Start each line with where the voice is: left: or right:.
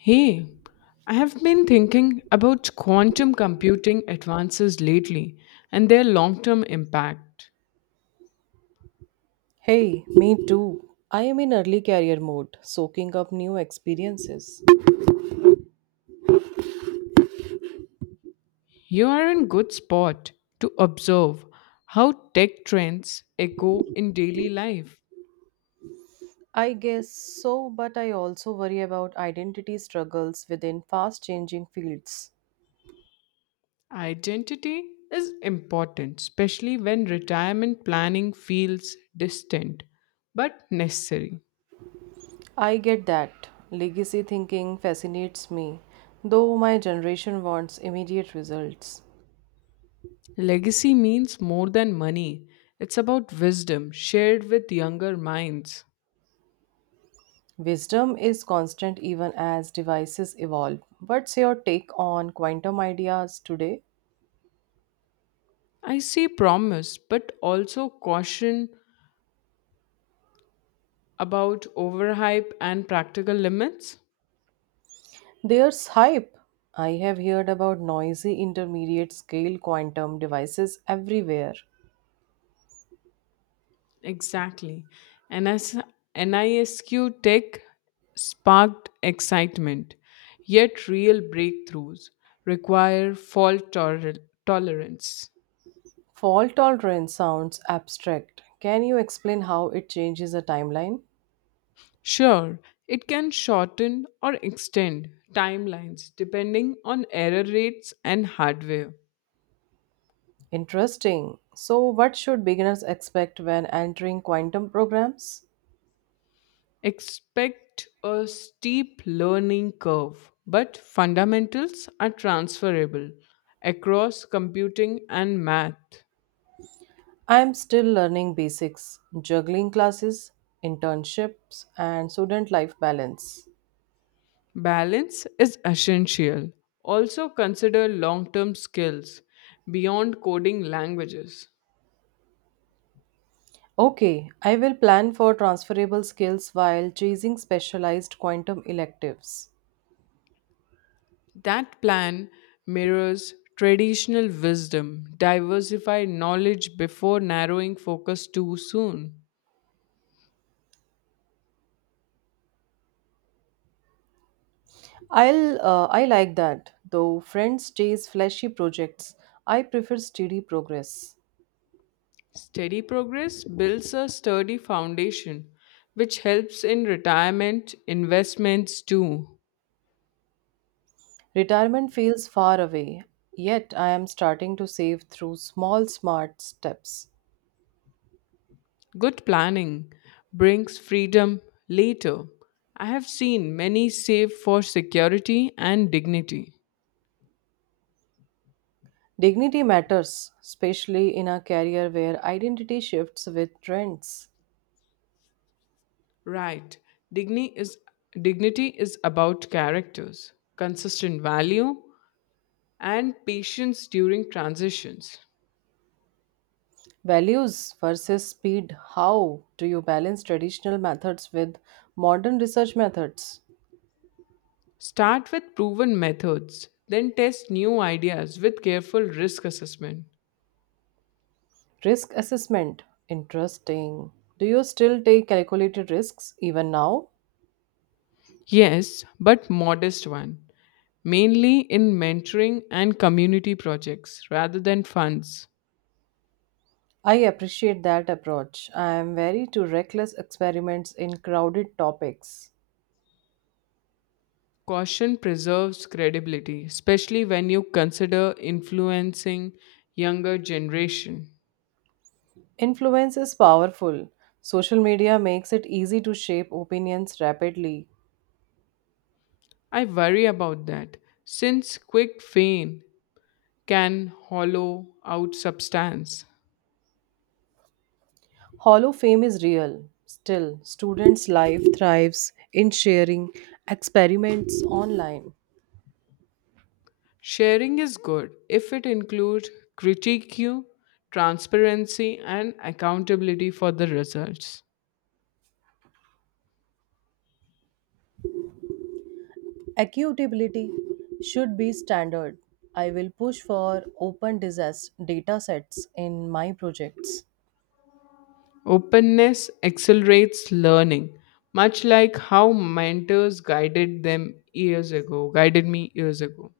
left: Hey, I have been thinking about quantum computing advances lately and their long term impact.
right: Hey, me too. I am in early career mode, soaking up new experiences.
left: You are in good spot to observe how tech trends echo in daily life.
right: I guess so, but I also worry about identity struggles within fast changing fields.
left: Identity is important, especially when retirement planning feels distant but necessary.
right: I get that. Legacy thinking fascinates me, though my generation wants immediate results.
left: Legacy means more than money, it's about wisdom shared with younger minds.
right: Wisdom is constant even as devices evolve. What's your take on quantum ideas today?
left: I see promise, but also caution about overhype and practical limits.
right: There's hype. I have heard about noisy intermediate scale quantum devices everywhere.
left: Exactly. NS- NISQ Tech sparked excitement, yet, real breakthroughs require fault tolerance.
right: Fault tolerance sounds abstract. Can you explain how it changes a timeline?
left: Sure, it can shorten or extend timelines depending on error rates and hardware.
right: Interesting. So, what should beginners expect when entering quantum programs?
left: Expect a steep learning curve, but fundamentals are transferable across computing and math.
right: I'm still learning basics, juggling classes, internships, and student life balance.
left: Balance is essential. Also, consider long term skills beyond coding languages.
right: Okay, I will plan for transferable skills while chasing specialized quantum electives.
left: That plan mirrors traditional wisdom. Diversify knowledge before narrowing focus too soon.
right: I like that. Though friends chase flashy projects, I prefer steady progress.
left: Steady progress builds a sturdy foundation, which helps in retirement investments too.
right: Retirement feels far away, yet I am starting to save through small smart steps.
left: Good planning brings freedom later. I have seen many save for security and dignity.
right: Dignity matters, especially in a career where identity shifts with trends.
left: Right, dignity is, dignity is about characters, consistent value, and patience during transitions.
right: Values versus speed. How do you balance traditional methods with modern research methods?
left: Start with proven methods, then test new ideas with careful risk assessment.
right: Risk assessment. Interesting. Do you still take calculated risks even now?
left: Yes, but modest one, mainly in mentoring and community projects rather than funds.
right: I appreciate that approach. I am wary to reckless experiments in crowded topics.
left: Caution preserves credibility, especially when you consider influencing younger generation.
right: Influence is powerful. Social media makes it easy to shape opinions rapidly.
left: I worry about that since quick fame can hollow out substance.
right: Hollow fame is real. Still, students' life thrives in sharing experiments online.
left: Sharing is good if it includes critique, transparency and accountability for the results.
right: Accountability should be standard. I will push for open disaster data sets in my projects.
left: Openness accelerates learning, much like how mentors guided them years ago, guided me years ago.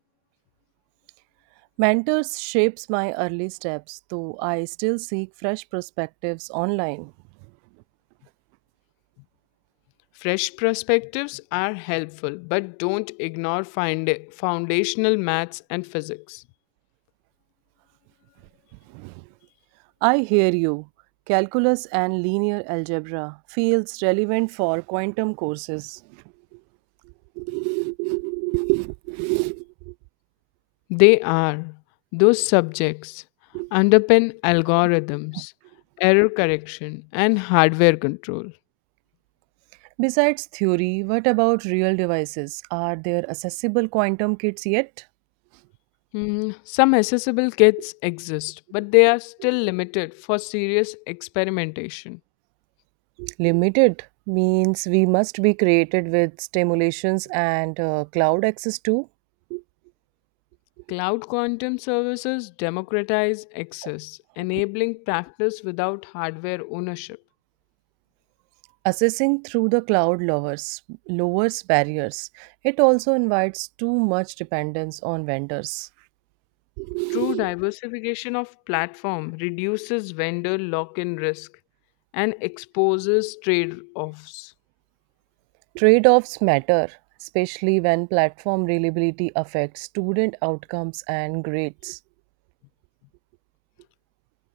right: Mentors shapes my early steps, though I still seek fresh perspectives online.
left: Fresh perspectives are helpful, but don't ignore foundational maths and physics.
right: I hear you. Calculus and linear algebra feels relevant for quantum courses.
left: They are those subjects underpin algorithms, error correction, and hardware control.
right: Besides theory, what about real devices? Are there accessible quantum kits yet?
left: Some accessible kits exist, but they are still limited for serious experimentation.
right: Limited means we must be created with stimulations and cloud access too.
left: Cloud quantum services democratize access, enabling practice without hardware ownership.
right: Assessing through the cloud lowers barriers. It also invites too much dependence on vendors.
left: True diversification of platform reduces vendor lock-in risk and exposes trade-offs.
right: Trade-offs matter, especially when platform reliability affects student outcomes and grades.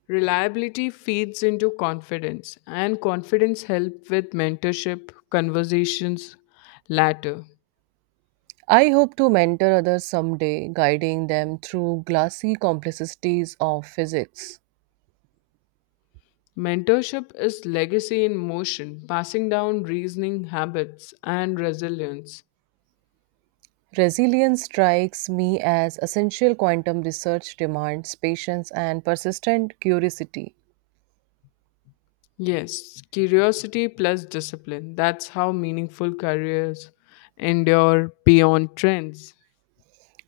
left: Reliability feeds into confidence, and confidence helps with mentorship conversations latter.
right: I hope to mentor others someday, guiding them through glassy complexities of physics.
left: Mentorship is legacy in motion, passing down reasoning habits and resilience.
right: Resilience strikes me as essential quantum research demands patience and persistent curiosity.
left: Yes, curiosity plus discipline. That's how meaningful careers endure beyond trends.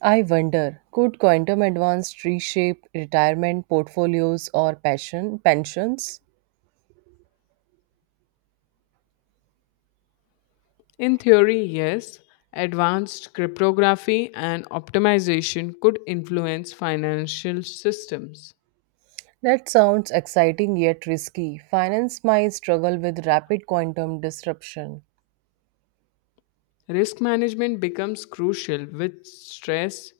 right: I wonder, could quantum advance reshape retirement portfolios or passion pensions?
left: In theory, yes, advanced cryptography and optimization could influence financial systems.
right: That sounds exciting yet risky. Finance might struggle with rapid quantum disruption.
left: Risk management becomes crucial with stress,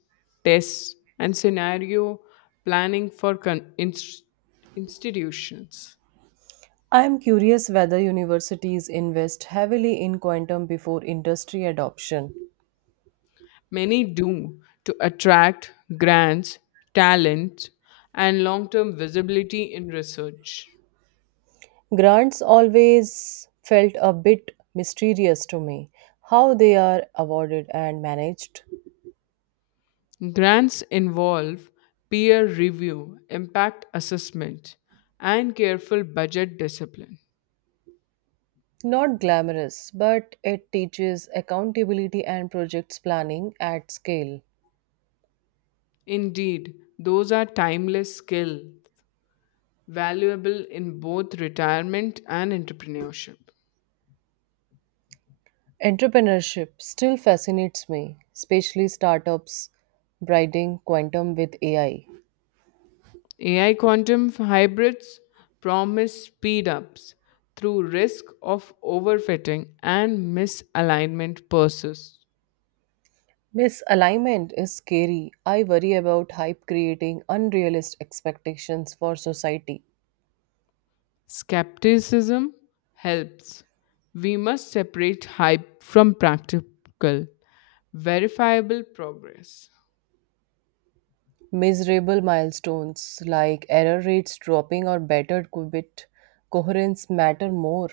left: tests, and scenario planning for institutions.
right: I am curious whether universities invest heavily in quantum before industry adoption.
left: Many do to attract grants, talent, and long term visibility in research.
right: Grants always felt a bit mysterious to me, how they are awarded and managed.
left: Grants involve peer review, impact assessment, and careful budget discipline.
right: Not glamorous, but it teaches accountability and projects planning at scale.
left: Indeed, those are timeless skills valuable in both retirement and entrepreneurship.
right: Entrepreneurship still fascinates me, especially startups bridging quantum with AI.
left: AI quantum hybrids promise speedups through risk of overfitting and misalignment persists.
right: Misalignment is scary. I worry about hype creating unrealistic expectations for society.
left: Skepticism helps. We must separate hype from practical, verifiable progress.
right: Miserable milestones like error rates dropping or better qubit coherence matter more.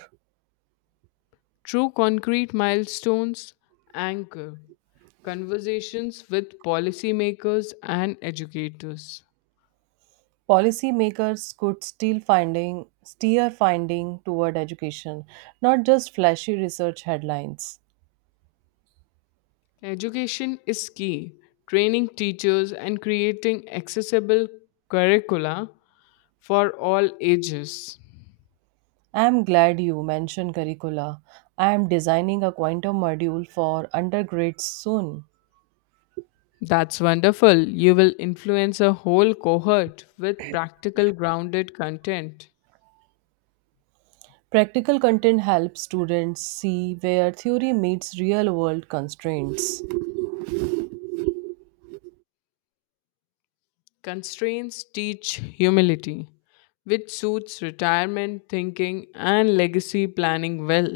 left: True concrete milestones anchor conversations with policymakers and educators.
right: Policymakers could still finding steer finding toward education, not just flashy research headlines.
left: Education is key. Training teachers and creating accessible curricula for all ages.
right: I am glad you mentioned curricula. I am designing a quantum module for undergrads soon.
left: That's wonderful. You will influence a whole cohort with practical, grounded content.
right: Practical content helps students see where theory meets real world constraints.
left: Constraints teach humility, which suits retirement thinking and legacy planning well.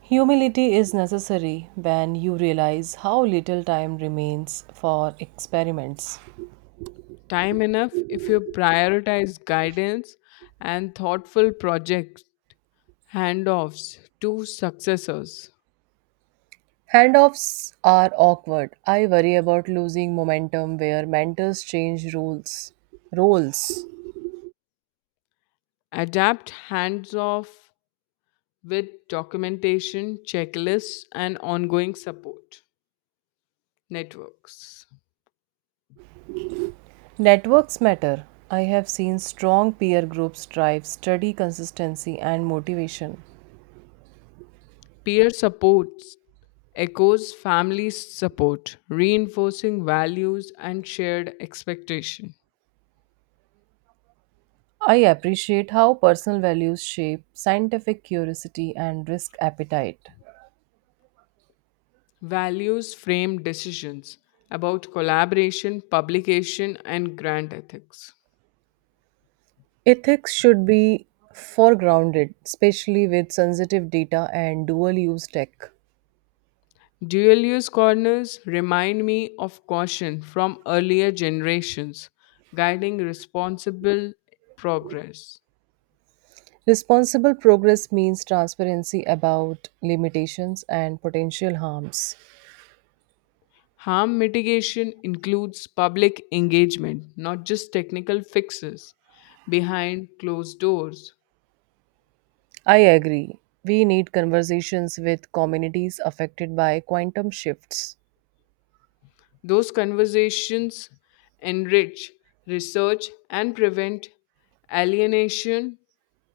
right: Humility is necessary when you realize how little time remains for experiments.
left: Time enough if you prioritize guidance and thoughtful project handoffs to successors.
right: Handoffs are awkward. I worry about losing momentum where mentors change rules. Roles.
left: Adapt hands off with documentation, checklists, and ongoing support networks.
right: Networks matter. I have seen strong peer groups drive study consistency and motivation.
left: Peer supports echoes family support, reinforcing values and shared expectation.
right: I appreciate how personal values shape scientific curiosity and risk appetite.
left: Values frame decisions about collaboration, publication, and grant ethics.
right: Ethics should be foregrounded, especially with sensitive data and dual use tech.
left: Dual use corners remind me of caution from earlier generations, guiding responsible progress.
right: Responsible progress means transparency about limitations and potential harms.
left: Harm mitigation includes public engagement, not just technical fixes behind closed doors.
right: I agree. We need conversations with communities affected by quantum shifts.
left: Those conversations enrich research and prevent alienation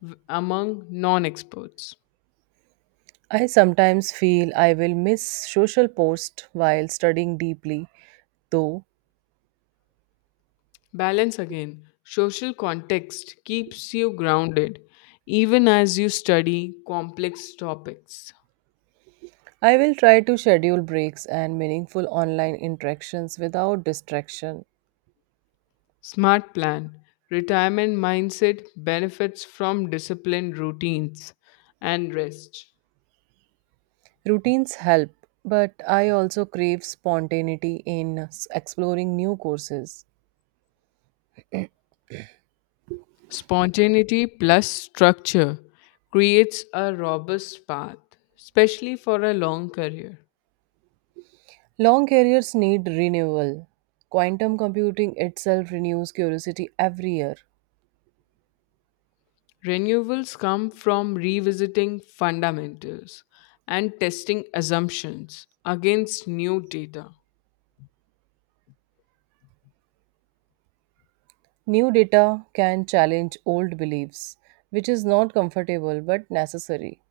left: among non experts.
right: I sometimes feel I will miss social posts while studying deeply, though
left: Balance again. Social context keeps you grounded even as you study complex topics.
right: I will try to schedule breaks and meaningful online interactions without distraction.
left: Smart plan. Retirement mindset benefits from disciplined routines and rest.
right: Routines help, but I also crave spontaneity in exploring new courses.
left: Spontaneity plus structure creates a robust path, especially for a long career.
right: Long careers need renewal. Quantum computing itself renews curiosity every year.
left: Renewals come from revisiting fundamentals and testing assumptions against new data.
right: New data can challenge old beliefs, which is not comfortable but necessary.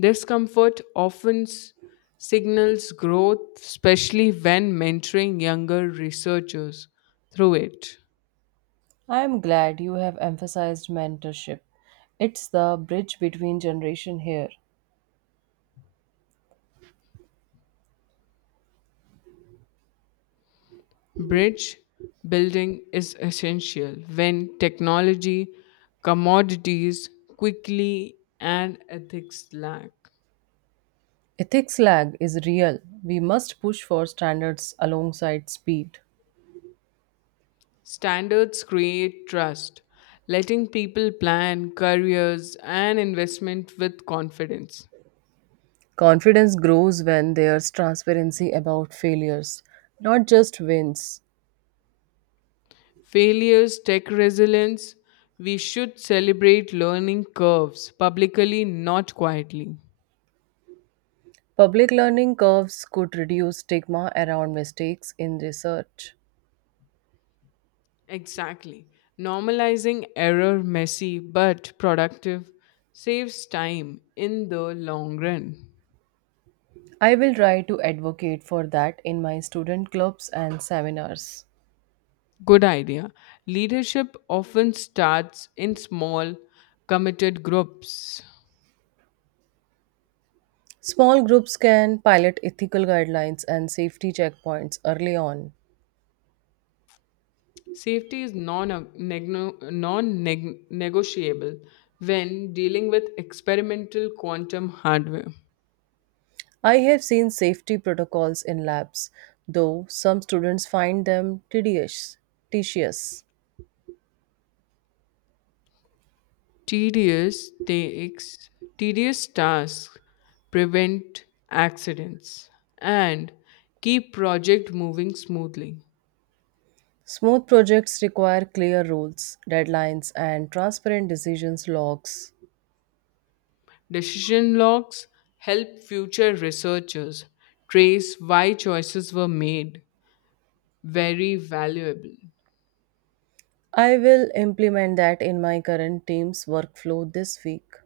left: Discomfort often signals growth, especially when mentoring younger researchers through it.
right: I am glad you have emphasized mentorship. It's the bridge between generation here.
left: Bridge building is essential when technology, commodities, quickly, and ethics lack.
right: Ethics lag is real. We must push for standards alongside speed.
left: Standards create trust, letting people plan careers and investment with confidence.
right: Confidence grows when there's transparency about failures, not just wins.
left: Failures tech resilience. We should celebrate learning curves publicly, not quietly.
right: Public learning curves could reduce stigma around mistakes in research.
left: Exactly. Normalizing error, messy but productive, saves time in the long run.
right: I will try to advocate for that in my student clubs and seminars.
left: Good idea. Leadership often starts in small, committed groups.
right: Small groups can pilot ethical guidelines and safety checkpoints early on.
left: Safety is non negotiable when dealing with experimental quantum hardware.
right: I have seen safety protocols in labs, though some students find them tedious.
left: Tedious takes Tedious tasks prevent accidents and keep project moving smoothly.
right: Smooth projects require clear rules, deadlines, and transparent decisions logs.
left: Decision logs help future researchers trace why choices were made. Very valuable.
right: I will implement that in my current team's workflow this week.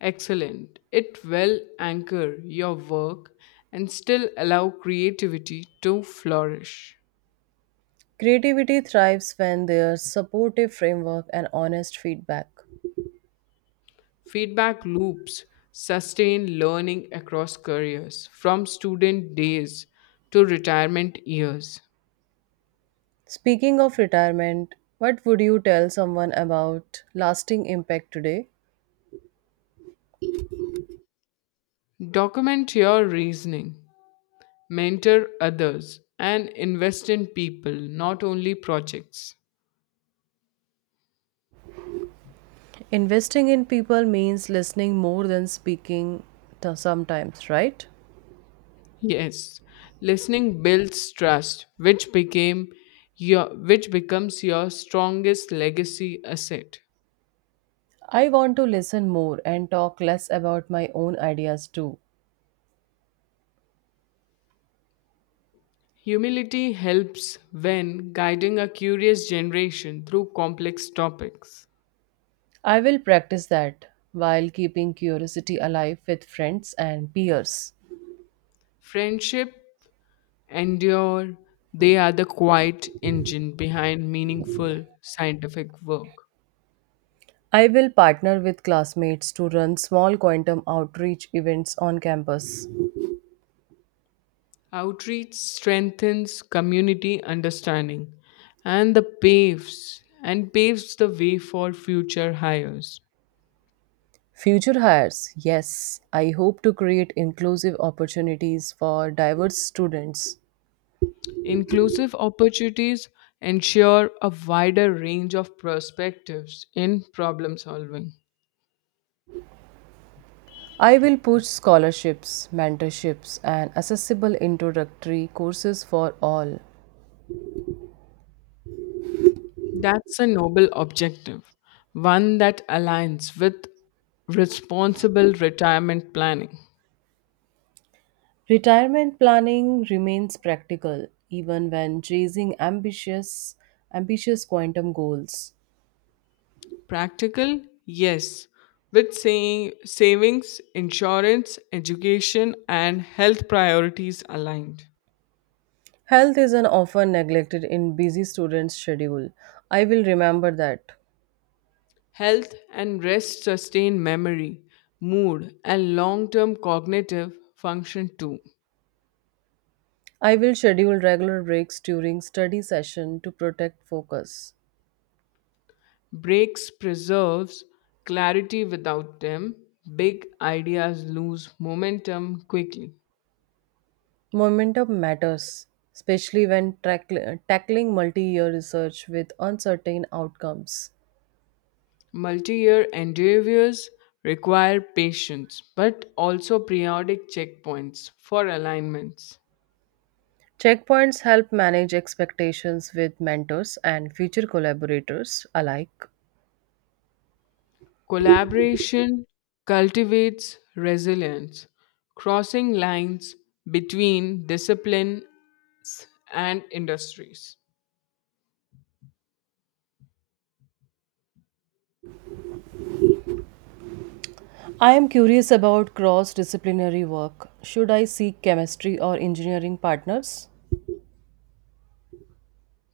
left: Excellent. It will anchor your work and still allow creativity to flourish.
right: Creativity thrives when there's supportive framework and honest feedback.
left: Feedback loops sustain learning across careers, from student days to retirement years.
right: Speaking of retirement, what would you tell someone about lasting impact today?
left: Document your reasoning, mentor others, and invest in people, not only projects.
right: Investing in people means listening more than speaking to sometimes, right?
left: Yes, listening builds trust, which becomes your strongest legacy asset.
right: I want to listen more and talk less about my own ideas too.
left: Humility helps when guiding a curious generation through complex topics.
right: I will practice that while keeping curiosity alive with friends and peers.
left: Friendship endure, they are the quiet engine behind meaningful scientific work.
right: I will partner with classmates to run small quantum outreach events on campus.
left: Outreach strengthens community understanding and the paves and paves the way for future hires.
right: Future hires, yes, I hope to create inclusive opportunities for diverse students.
left: Inclusive opportunities ensure a wider range of perspectives in problem solving.
right: I will push scholarships, mentorships, and accessible introductory courses for all.
left: That's a noble objective, one that aligns with responsible retirement planning.
right: Retirement planning remains practical even when chasing ambitious quantum goals.
left: Practical? Yes. With saying savings, insurance, education, and health priorities aligned.
right: Health is an often neglected in busy students' schedule. I will remember that.
left: Health and rest sustain memory, mood, and long term cognitive function too.
right: I will schedule regular breaks during study session to protect focus.
left: Breaks preserves clarity without them. Big ideas lose momentum quickly.
right: Momentum matters, especially when tackling multi-year research with uncertain outcomes.
left: Multi year endeavors require patience but also periodic checkpoints for alignments.
right: Checkpoints help manage expectations with mentors and future collaborators alike.
left: Collaboration cultivates resilience, crossing lines between discipline and industries.
right: I am curious about cross disciplinary work. Should I seek chemistry or engineering partners?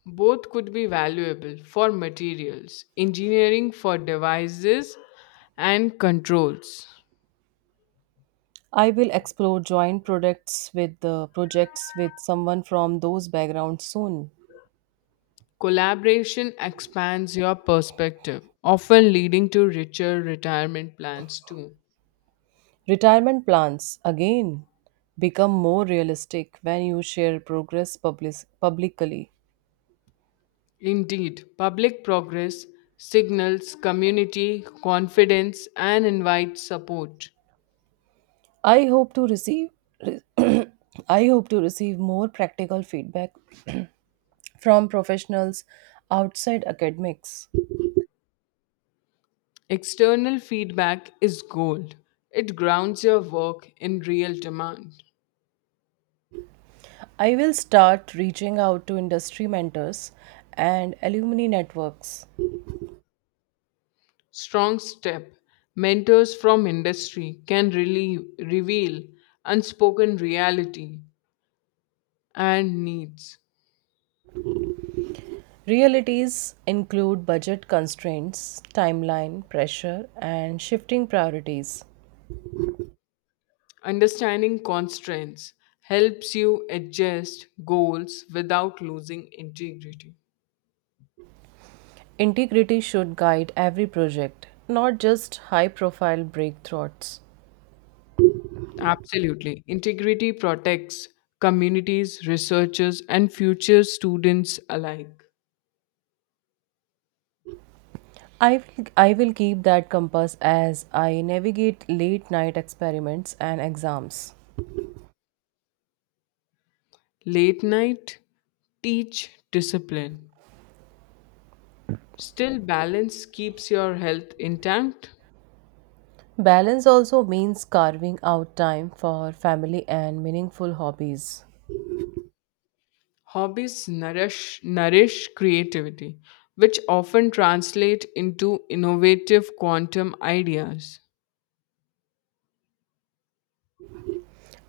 left: Both could be valuable for materials, engineering for devices and controls.
right: I will explore joint products with the projects with someone from those backgrounds soon.
left: Collaboration expands your perspective, often leading to richer retirement plans too.
right: Retirement plans again become more realistic when you share progress publicly.
left: Indeed, public progress signals community confidence and invites support.
right: I hope to receive I hope to receive more practical feedback from professionals outside academics.
left: External feedback is gold. It grounds your work in real demand.
right: I will start reaching out to industry mentors and alumni networks.
left: Strong step. Mentors from industry can really reveal unspoken reality and needs.
right: Realities include budget constraints, timeline pressure, and shifting priorities.
left: Understanding constraints helps you adjust goals without losing integrity.
right: Integrity should guide every project, not just high profile breakthroughs.
left: Absolutely. Integrity protects communities, researchers, and future students alike.
right: I will keep that compass as I navigate late night experiments and exams.
left: Late night teach discipline. Still balance keeps your health intact.
right: Balance also means carving out time for family and meaningful hobbies.
left: Hobbies nourish creativity, which often translate into innovative quantum ideas.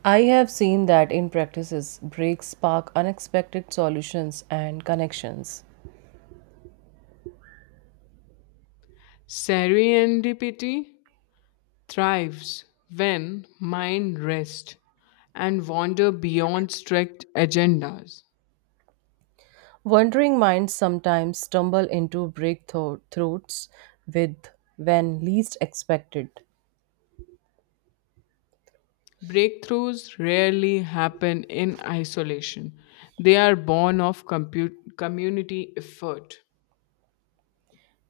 right: I have seen that in practices, breaks spark unexpected solutions and connections.
left: Serendipity thrives when mind rests and wander beyond strict agendas.
right: Wandering minds sometimes stumble into breakthroughs with when least expected.
left: Breakthroughs rarely happen in isolation. They are born of community effort.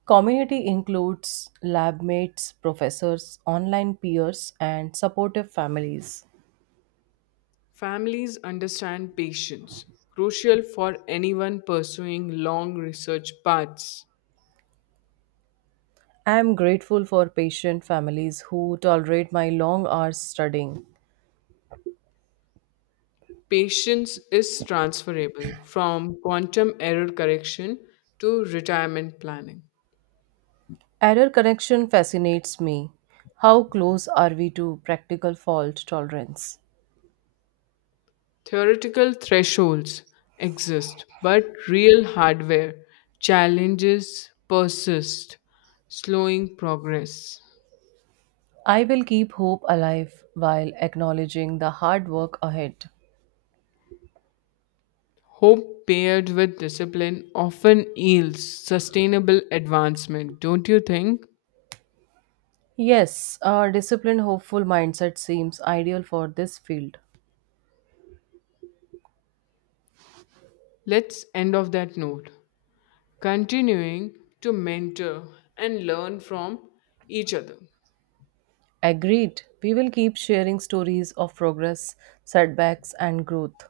right: Community includes lab mates, professors, online peers, and supportive families.
left: Families understand patience, crucial for anyone pursuing long research paths.
right: I am grateful for patient families who tolerate my long hours studying.
left: Patience is transferable from quantum error correction to retirement planning.
right: Error correction fascinates me. How close are we to practical fault tolerance?
left: Theoretical thresholds exist, but real hardware challenges persist, slowing progress.
right: I will keep hope alive while acknowledging the hard work ahead.
left: Hope paired with discipline often yields sustainable advancement, don't you think?
right: Yes, a disciplined, hopeful mindset seems ideal for this field.
left: Let's end off that note. Continuing to mentor and learn from each other.
right: Agreed. We will keep sharing stories of progress, setbacks, and growth.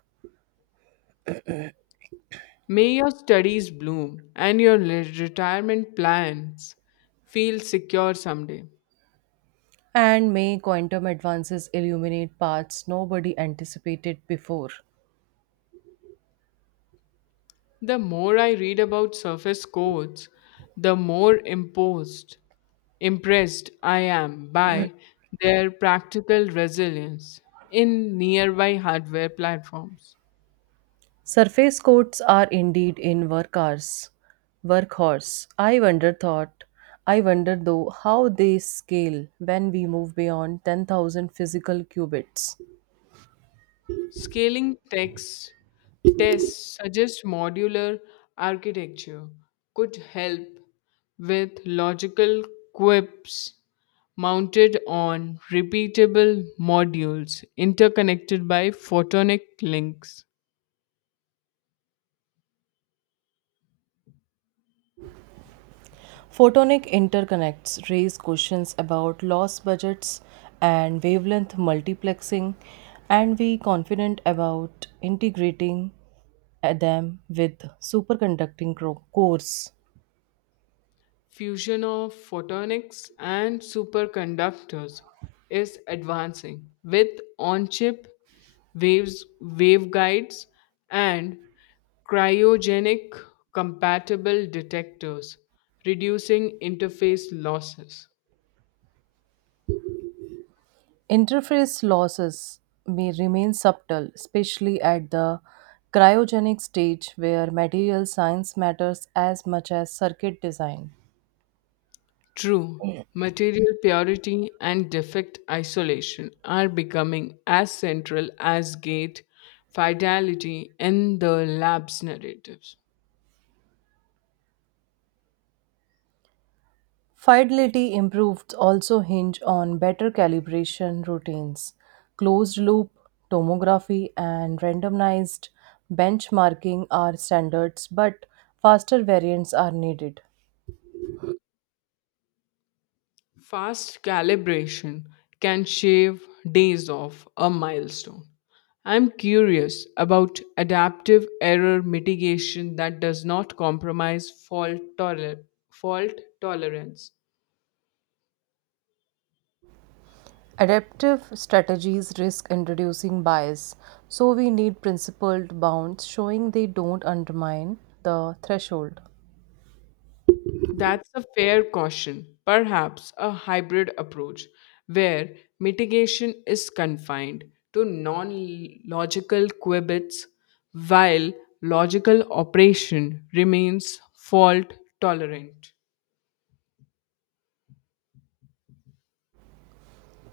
left: May your studies bloom and your retirement plans feel secure someday.
right: And may quantum advances illuminate paths nobody anticipated before.
left: The more I read about surface codes, the more imposed Impressed I am by their practical resilience in nearby hardware platforms.
right: Surface coats are indeed in workhorse. Workhorse. I wonder though how they scale when we move beyond 10,000 physical qubits.
left: Scaling text tests suggest modular architecture could help with logical quips mounted on repeatable modules interconnected by photonic links.
right: Photonic interconnects raise questions about loss budgets and wavelength multiplexing, and we confident about integrating them with superconducting cores.
left: Fusion of photonics and superconductors is advancing with on-chip waves waveguides and cryogenic compatible detectors reducing interface losses.
right: Interface losses may remain subtle, especially at the cryogenic stage where material science matters as much as circuit design.
left: True material purity and defect isolation are becoming as central as gate fidelity in the lab's narratives.
right: Fidelity improved also hinge on better calibration routines, closed loop tomography, and randomized benchmarking are standards, but faster variants are needed.
left: Fast calibration can shave days off a milestone. I'm curious about adaptive error mitigation that does not compromise fault tolerance.
right: Adaptive strategies risk introducing bias, so we need principled bounds showing they don't undermine the threshold.
left: That's a fair caution, perhaps a hybrid approach where mitigation is confined to non logical qubits while logical operation remains fault tolerant.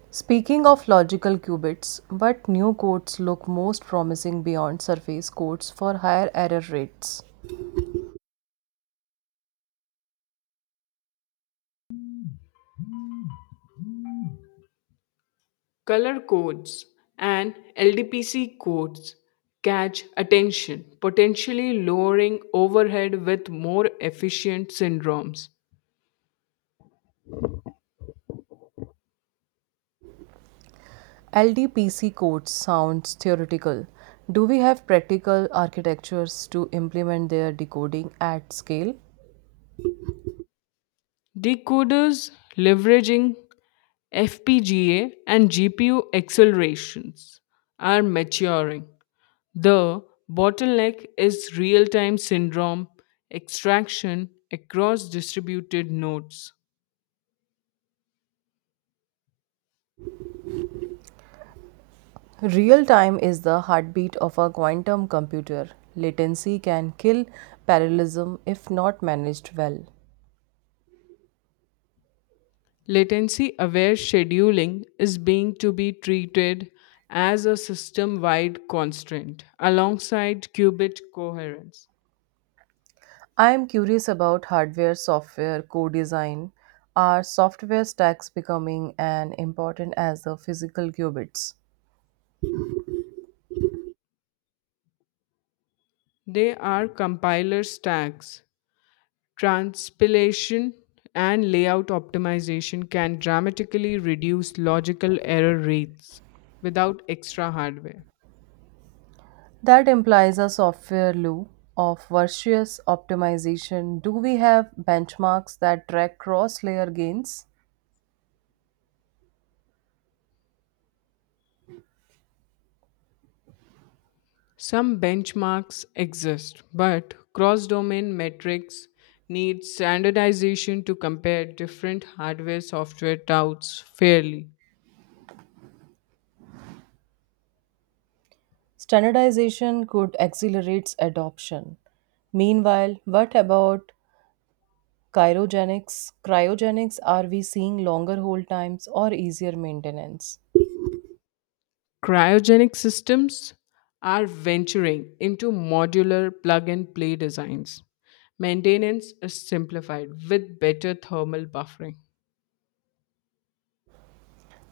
right: Speaking of logical qubits, what new codes look most promising beyond surface codes for higher error rates?
left: Color codes and LDPC codes catch attention, potentially lowering overhead with more efficient syndromes.
right: LDPC codes sounds theoretical. Do we have practical architectures to implement their decoding at scale?
left: Decoders leveraging FPGA and GPU accelerations are maturing. The bottleneck is real time syndrome extraction across distributed nodes.
right: Real time is the heartbeat of a quantum computer. Latency can kill parallelism if not managed well.
left: Latency aware scheduling is being to be treated as a system wide constraint alongside qubit coherence.
right: I am curious about hardware software co design. Are software stacks becoming as important as the physical qubits?
left: They are compiler stacks. Transpilation and layout optimization can dramatically reduce logical error rates without extra hardware.
right: That implies a software loop of virtuous optimization. Do we have benchmarks that track cross layer gains?
left: Some benchmarks exist, but cross domain metrics need standardization to compare different hardware software touts fairly.
right: Standardization could accelerate adoption. Meanwhile, what about Cryogenics are we seeing longer hold times or easier maintenance?
left: Cryogenic systems are venturing into modular plug and play designs. Maintenance is simplified with better thermal buffering.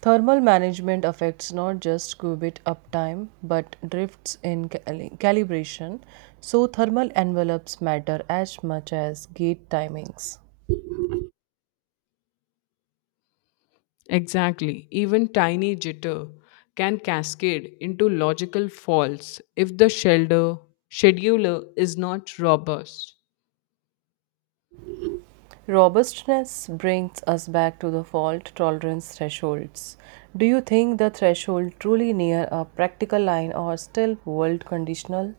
right: Thermal management affects not just qubit uptime but drifts in calibration, so thermal envelopes matter as much as gate timings.
left: Exactly, even tiny jitter can cascade into logical faults if the shelter scheduler is not robust.
right: Robustness brings us back to the fault tolerance thresholds. Do you think the threshold truly near a practical line or still world conditional?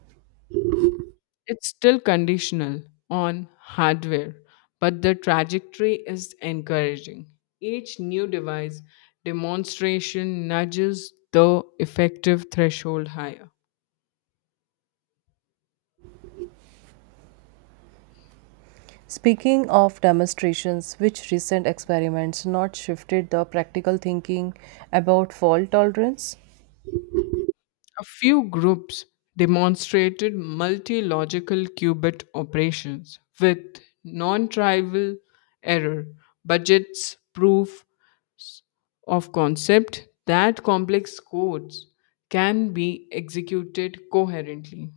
left: It's still conditional on hardware, but the trajectory is encouraging. Each new device demonstration nudges the effective threshold higher.
right: Speaking of demonstrations, which recent experiments not shifted the practical thinking about fault tolerance?
left: A few groups demonstrated multi logical qubit operations with non trivial error budgets, proof of concept that complex codes can be executed coherently.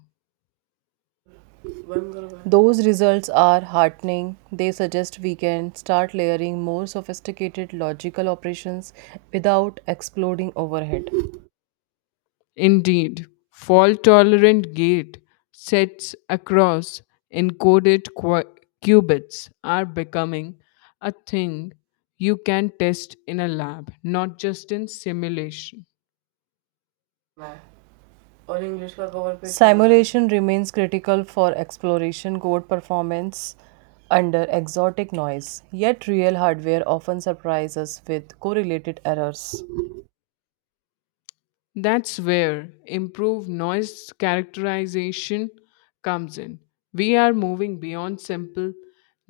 right: Those results are heartening. They suggest we can start layering more sophisticated logical operations without exploding overhead.
left: Indeed, fault tolerant gate sets across encoded qubits are becoming a thing you can test in a lab, not just in simulation.
right: और English का cover page Simulation remains critical for exploration code performance under exotic noise, yet real hardware often surprises us with correlated errors.
left: That's where improved noise characterization comes in. We are moving beyond simple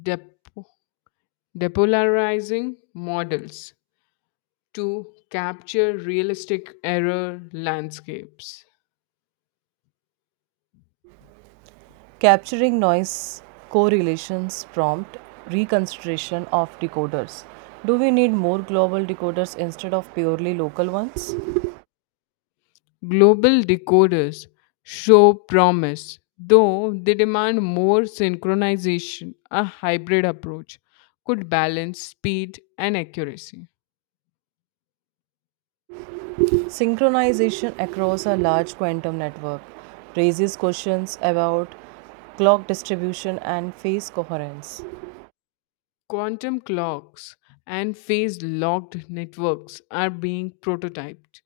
left: dep- depolarizing models to capture realistic error landscapes.
right: Capturing noise correlations prompt reconsideration of decoders. Do we need more global decoders instead of purely local ones?
left: Global decoders show promise, though they demand more synchronization. A hybrid approach could balance speed and accuracy.
right: Synchronization across a large quantum network raises questions about clock distribution and phase coherence.
left: Quantum clocks and phase locked networks are being prototyped.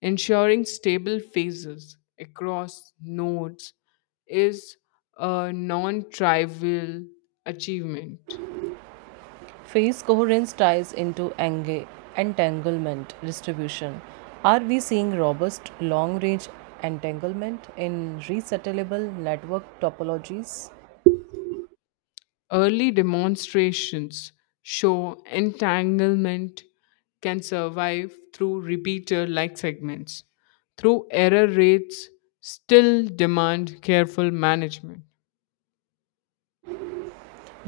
left: Ensuring stable phases across nodes is a non trivial achievement.
right: Phase coherence ties into entanglement distribution. Are we seeing robust long range entanglement in resettleable network topologies?
left: Early demonstrations show entanglement can survive through repeater like segments, through error rates still demand careful management.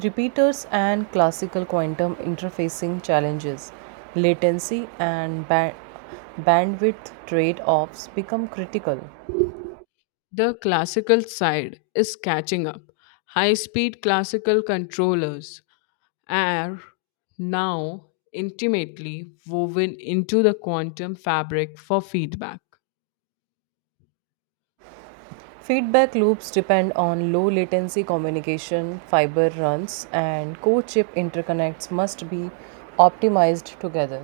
right: Repeaters and classical quantum interfacing challenges, latency and bandwidth trade offs become critical.
left: The classical side is catching up. High speed classical controllers are now intimately woven into the quantum fabric for feedback.
right: Feedback loops depend on low latency communication, fiber runs, and core chip interconnects must be optimized together.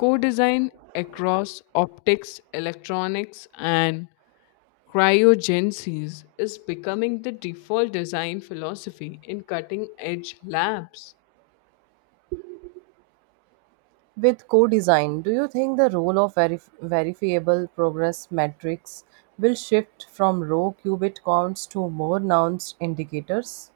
left: Co design across optics, electronics, and Cryogenesis is becoming the default design philosophy in cutting edge labs.
right: With co design, do you think the role of verifiable progress metrics will shift from row qubit counts to more nuanced indicators?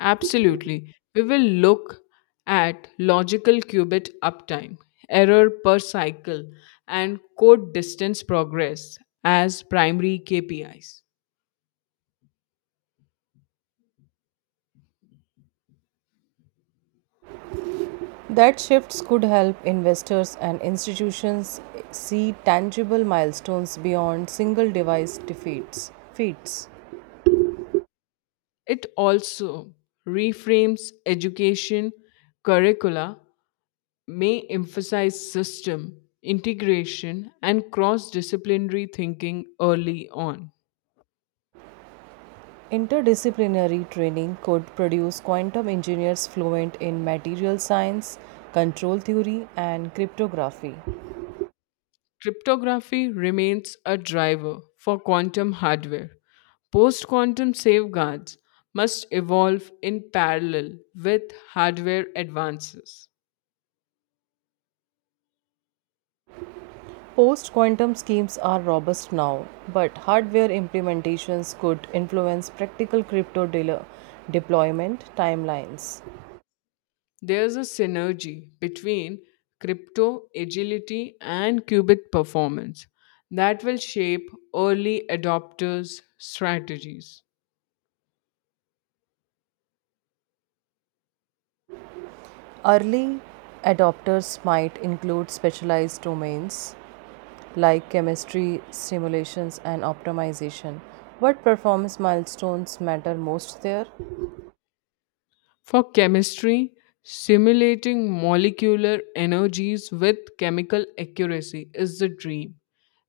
left: Absolutely. We will look at logical qubit uptime, error per cycle, and code distance progress as primary KPIs.
right: That shifts could help investors and institutions see tangible milestones beyond single device defeats. Feats.
left: It also reframes education curricula, may emphasize system integration and cross disciplinary thinking early on.
right: Interdisciplinary training could produce quantum engineers fluent in material science, control theory, and cryptography.
left: Cryptography remains a driver for quantum hardware. Post quantum safeguards must evolve in parallel with hardware advances.
right: Post quantum schemes are robust now, but hardware implementations could influence practical crypto dealer deployment timelines.
left: There's a synergy between crypto agility and qubit performance that will shape early adopters' strategies.
right: Early adopters might include specialized domains like chemistry, simulations, and optimization. What performance milestones matter most there?
left: For chemistry, simulating molecular energies with chemical accuracy is the dream.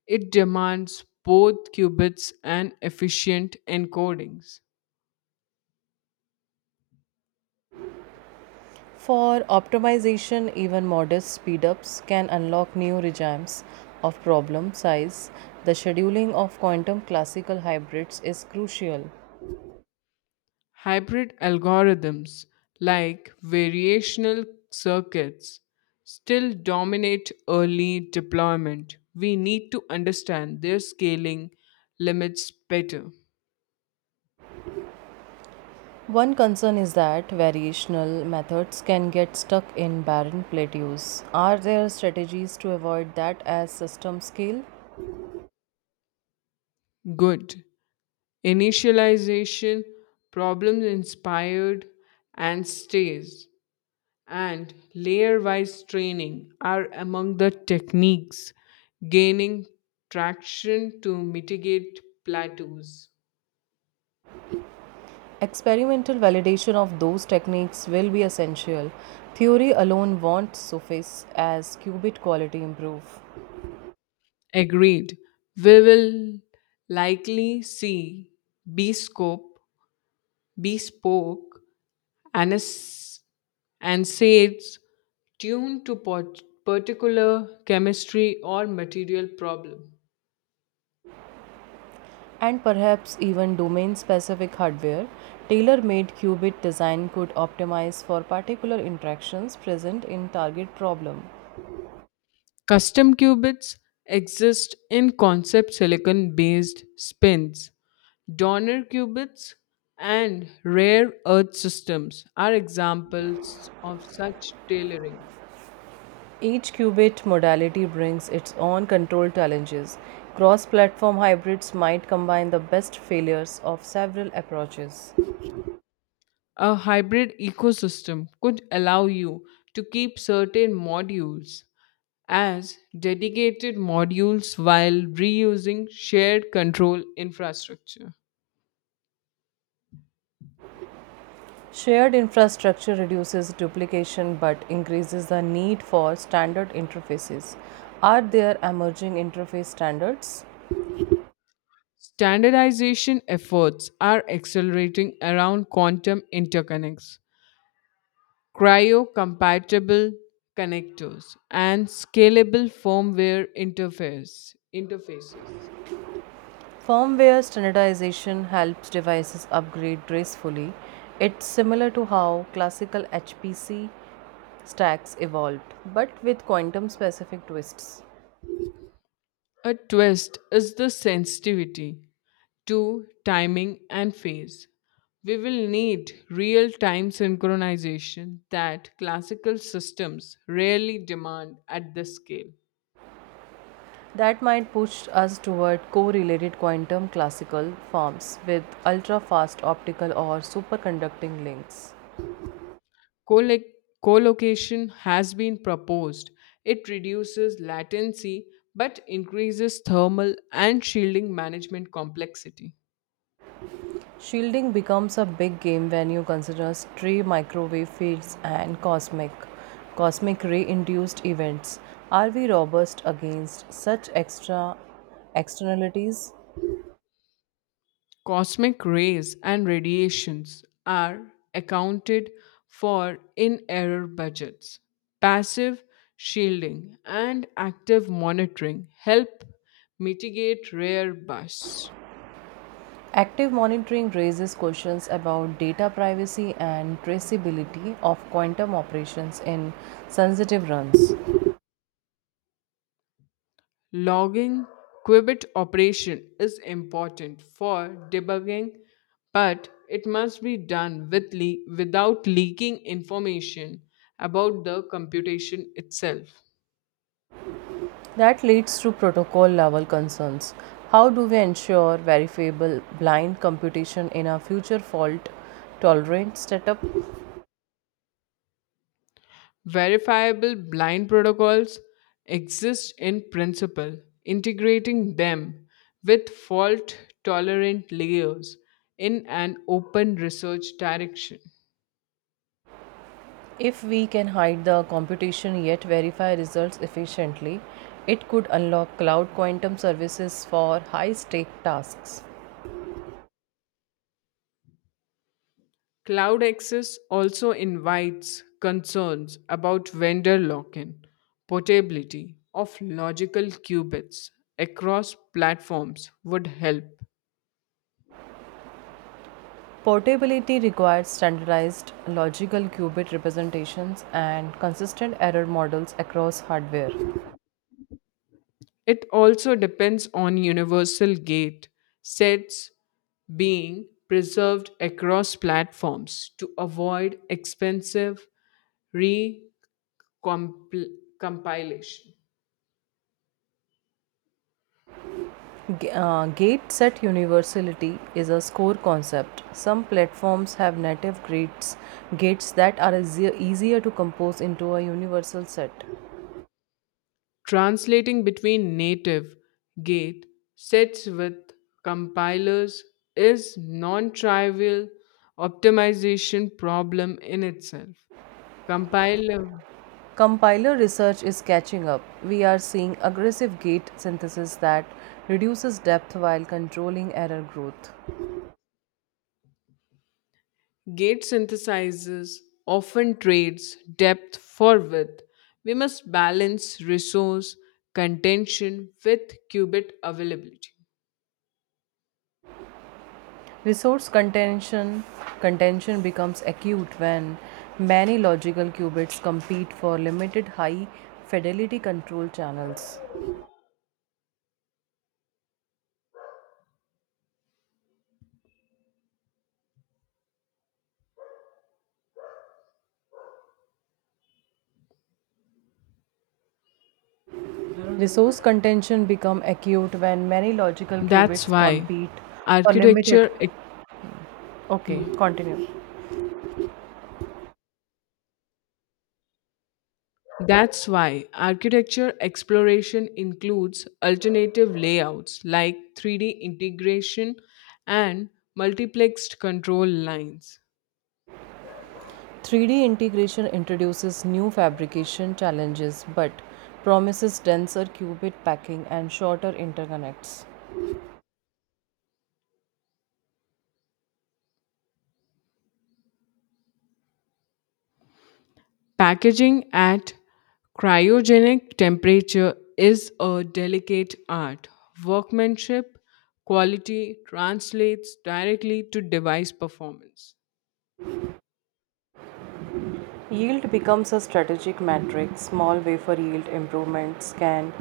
left: It demands both qubits and efficient encodings.
right: For optimization, even modest speedups can unlock new regimes of problem size. The scheduling of quantum classical hybrids is crucial.
left: Hybrid algorithms like variational circuits still dominate early deployment. We need to understand their scaling limits better.
right: One concern is that variational methods can get stuck in barren plateaus. Are there strategies to avoid that as systems scale?
left: Good. Initialization, problem inspired, and stays. And layer wise training are among the techniques gaining traction to mitigate plateaus.
right: Experimental validation of those techniques will be essential. Theory alone won't suffice as qubit quality improve.
left: Agreed. We will likely see bespoke, bespoke anis- NSAIDs tuned to particular chemistry or material problem.
right: And perhaps even domain specific hardware, tailor made qubit design could optimize for particular interactions present in target problem.
left: Custom qubits exist in concept silicon based spins. Donor qubits and rare earth systems are examples of such tailoring.
right: Each qubit modality brings its own control challenges. Cross platform hybrids might combine the best failures of several approaches.
left: A hybrid ecosystem could allow you to keep certain modules as dedicated modules while reusing shared control infrastructure.
right: Shared infrastructure reduces duplication but increases the need for standard interfaces. Are there emerging interface standards?
left: Standardization efforts are accelerating around quantum interconnects, cryo-compatible connectors, and scalable firmware interfaces.
right: Firmware standardization helps devices upgrade gracefully. It's similar to how classical HPC stacks evolved, but with quantum specific twists.
left: A twist is the sensitivity to timing and phase. We will need real time synchronization that classical systems rarely demand at this scale.
right: That might push us toward correlated quantum classical forms with ultra fast optical or superconducting links.
left: Colloc- Collocation has been proposed. It reduces latency but increases thermal and shielding management complexity.
right: Shielding becomes a big game when you consider stray microwave fields and cosmic ray induced events. Are we robust against such extra externalities?
left: Cosmic rays and radiations are accounted for in error budgets. Passive shielding and active monitoring help mitigate rare bursts.
right: Active monitoring raises questions about data privacy and traceability of quantum operations in sensitive runs.
left: Logging qubit operation is important for debugging, but it must be done with without leaking information about the computation itself.
right: That leads to protocol level concerns. How do we ensure verifiable blind computation in a future fault tolerant setup?
left: Verifiable blind protocols exist in principle. Integrating them with fault tolerant layers in an open research direction.
right: If we can hide the computation yet verify results efficiently, it could unlock cloud quantum services for high stake tasks.
left: Cloud access also invites concerns about vendor lock in, portability of logical qubits across platforms would help.
right: Portability requires standardized logical qubit representations and consistent error models across hardware.
left: It also depends on universal gate sets being preserved across platforms to avoid expensive recompilation.
right: Gate set universality is a score concept. Some platforms have native gates that are easier to compose into a universal set.
left: Translating between native gate sets with compilers is non-trivial optimization problem in itself. Compiler
right: Compiler research is catching up. We are seeing aggressive gate synthesis that reduces depth while controlling error growth.
left: gate synthesizers often trades depth for width. We must balance resource contention with qubit availability.
right: Resource contention becomes acute when many logical qubits compete for limited high fidelity control channels. Resource contention become acute when many logical
left: That's
right: qubits
left: why
right: compete for limited.
left: architecture ex-
right: Okay,
left: yeah.
right: continue.
left: That's why architecture exploration includes alternative layouts like 3D integration and multiplexed control lines.
right: 3D integration introduces new fabrication challenges but promises denser qubit packing and shorter interconnects.
left: Packaging at cryogenic temperature is a delicate art. Workmanship quality translates directly to device performance.
right: Yield becomes a strategic metric. Small wafer yield improvements can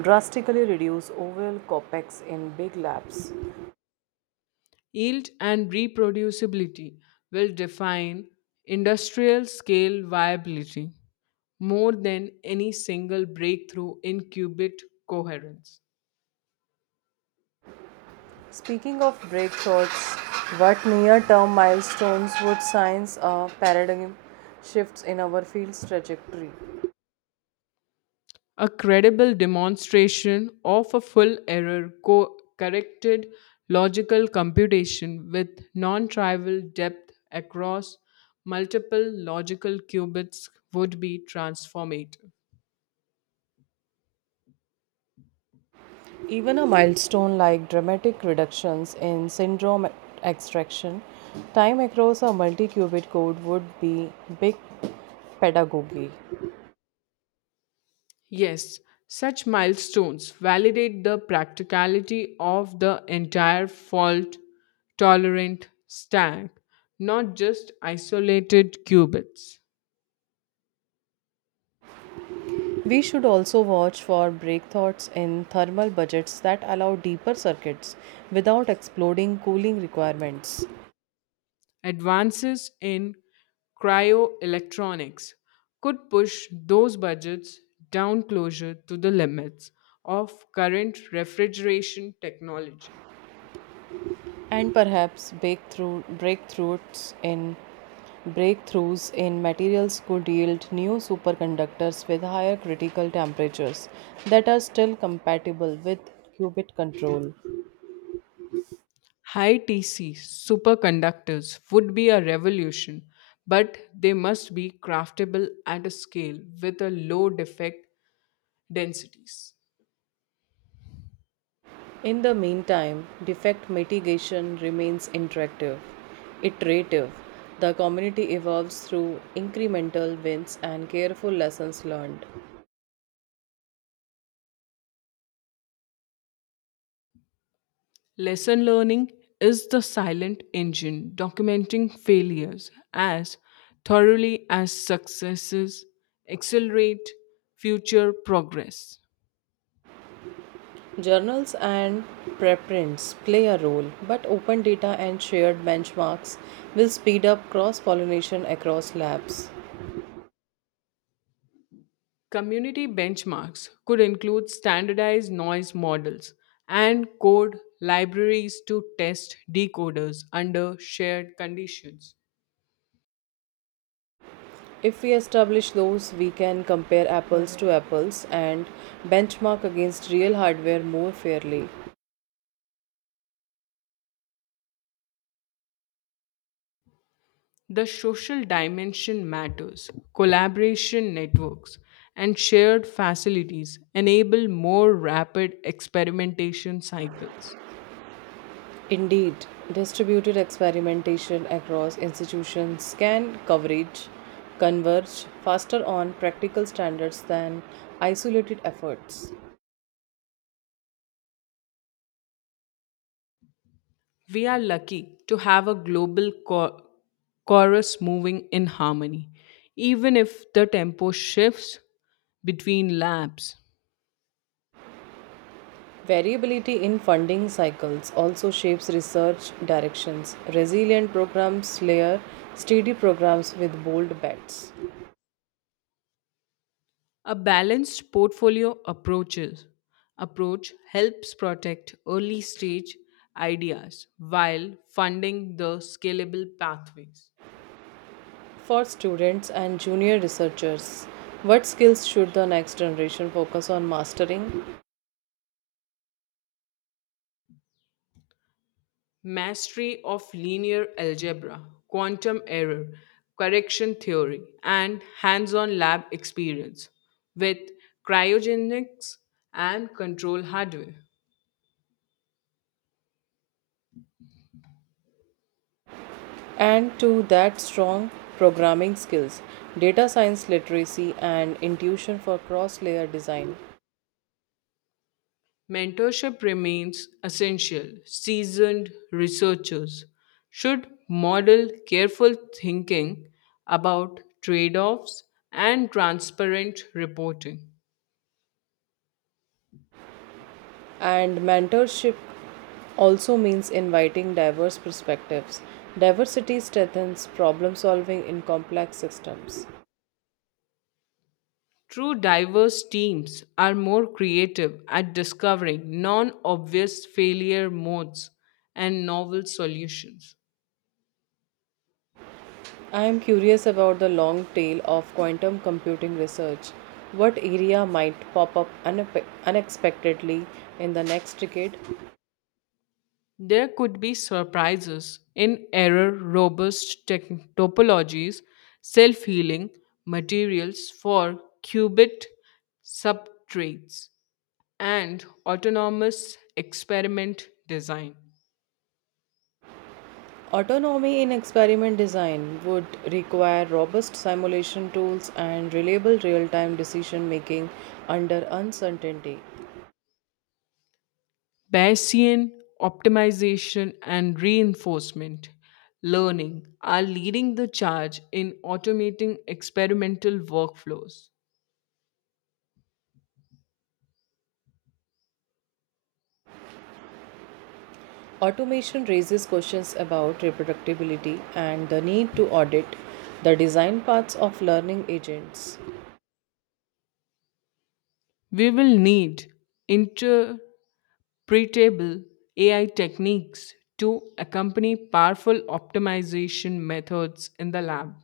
right: drastically reduce overall copex in big labs.
left: Yield and reproducibility will define industrial scale viability more than any single breakthrough in qubit coherence.
right: Speaking of breakthroughs, what near term milestones would science or paradigm shifts in our field's trajectory?
left: A credible demonstration of a full corrected logical computation with non trivial depth across multiple logical qubits would be transformative.
right: Even a milestone like dramatic reductions in syndrome extraction time across a multi qubit code would be big pedagogy.
left: Yes, such milestones validate the practicality of the entire fault tolerant stack, not just isolated qubits.
right: We should also watch for breakthroughs in thermal budgets that allow deeper circuits without exploding cooling requirements.
left: Advances in cryoelectronics could push those budgets down closer to the limits of current refrigeration technology.
right: And perhaps breakthroughs in materials could yield new superconductors with higher critical temperatures that are still compatible with qubit control.
left: High TC superconductors would be a revolution, but they must be craftable at a scale with a low defect densities.
right: In the meantime, defect mitigation remains iterative. The community evolves through incremental wins and careful lessons learned.
left: Lesson learning is the silent engine documenting failures as thoroughly as successes accelerate future progress.
right: Journals and preprints play a role, but open data and shared benchmarks will speed up cross pollination across labs.
left: Community benchmarks could include standardized noise models and code libraries to test decoders under shared conditions.
right: If we establish those, we can compare apples to apples and benchmark against real hardware more fairly.
left: The social dimension matters. Collaboration networks and shared facilities enable more rapid experimentation cycles.
right: Indeed, distributed experimentation across institutions can coverage converge faster on practical standards than isolated efforts.
left: We are lucky to have a global chorus moving in harmony, even if the tempo shifts between labs.
right: Variability in funding cycles also shapes research directions. Resilient programs layer steady programs with bold bets.
left: A balanced portfolio approach helps protect early stage ideas while funding the scalable pathways.
right: For students and junior researchers, what skills should the next generation focus on mastering?
left: Mastery of linear algebra, quantum error, correction theory, and hands on lab experience with cryogenics and control hardware.
right: And to that, strong programming skills, data science literacy, and intuition for cross layer design.
left: Mentorship remains essential. Seasoned researchers should model careful thinking about trade offs and transparent reporting.
right: And mentorship also means inviting diverse perspectives. Diversity strengthens problem solving in complex systems.
left: True diverse teams are more creative at discovering non obvious failure modes and novel solutions.
right: I am curious about the long tail of quantum computing research. What area might pop up unexpectedly in the next decade?
left: There could be surprises in error, topologies, self healing materials for qubit subtraits, and autonomous experiment design.
right: Autonomy in experiment design would require robust simulation tools and reliable real time decision making under uncertainty.
left: Bayesian optimization and reinforcement learning are leading the charge in automating experimental workflows.
right: Automation raises questions about reproducibility and the need to audit the design paths of learning agents.
left: We will need pre-table AI techniques to accompany powerful optimization methods in the lab.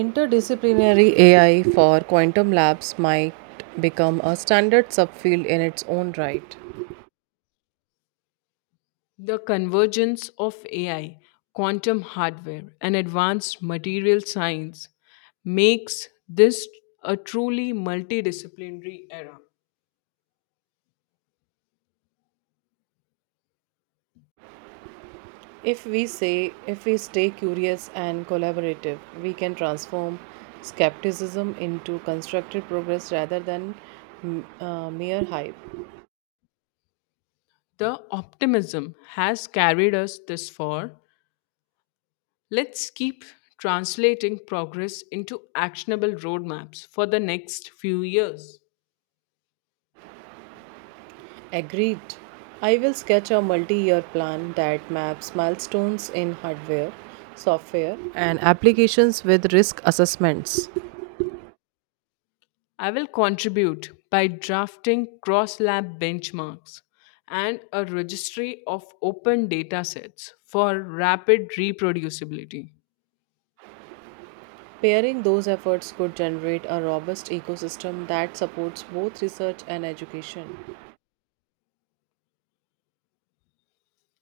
right: Interdisciplinary AI for quantum labs might become a standard subfield in its own right.
left: The convergence of AI, quantum hardware, and advanced material science makes this a truly multidisciplinary era.
right: If we stay curious and collaborative, we can transform skepticism into constructive progress rather than mere hype.
left: The optimism has carried us this far. Let's keep translating progress into actionable roadmaps for the next few years.
right: Agreed. I will sketch a multi year plan that maps milestones in hardware, software, and applications with risk assessments.
left: I will contribute by drafting cross lab benchmarks and a registry of open data sets for rapid reproducibility
right: Pairing those efforts could generate a robust ecosystem that supports both research and education.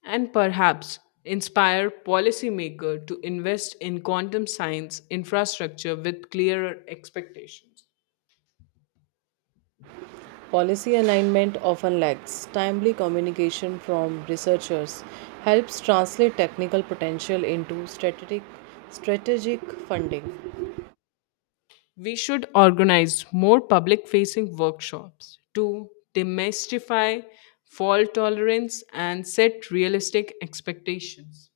left: and perhaps inspire policymakers to invest in quantum science infrastructure with clearer expectations.
right: Policy alignment often lacks. Timely communication from researchers helps translate technical potential into strategic funding.
left: We should organize more public facing workshops to demystify fault tolerance and set realistic expectations.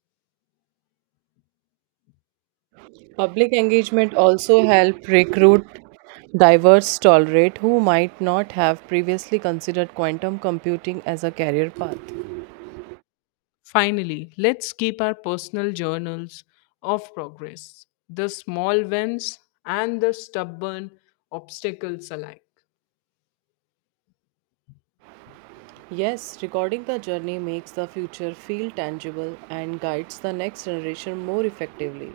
right: Public engagement also help recruit diverse tolerate who might not have previously considered quantum computing as a career path.
left: Finally, let's keep our personal journals of progress, the small wins and the stubborn obstacles alike.
right: Yes, recording the journey makes the future feel tangible and guides the next generation more effectively.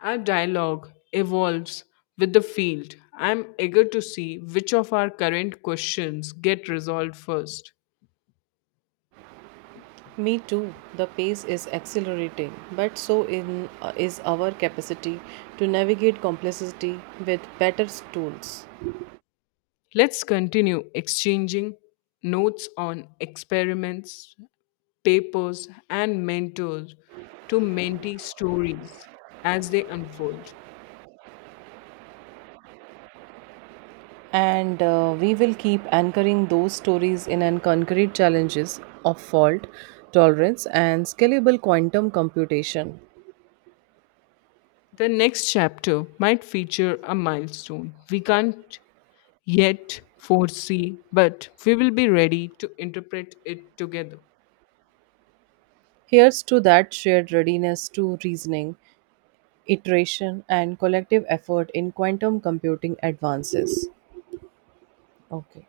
left: Our dialogue evolves with the field. I'm eager to see which of our current questions get resolved first.
right: Me too, the pace is accelerating, but so is our capacity to navigate complexity with better tools.
left: Let's continue exchanging notes on experiments, papers, and mentors to mentee stories as they unfold.
right: And we will keep anchoring those stories in an concrete challenges of fault tolerance and scalable quantum computation.
left: The next chapter might feature a milestone we can't yet foresee, but we will be ready to interpret it together.
right: Here's to that shared readiness to reasoning iteration and collective effort in quantum computing advances. Okay.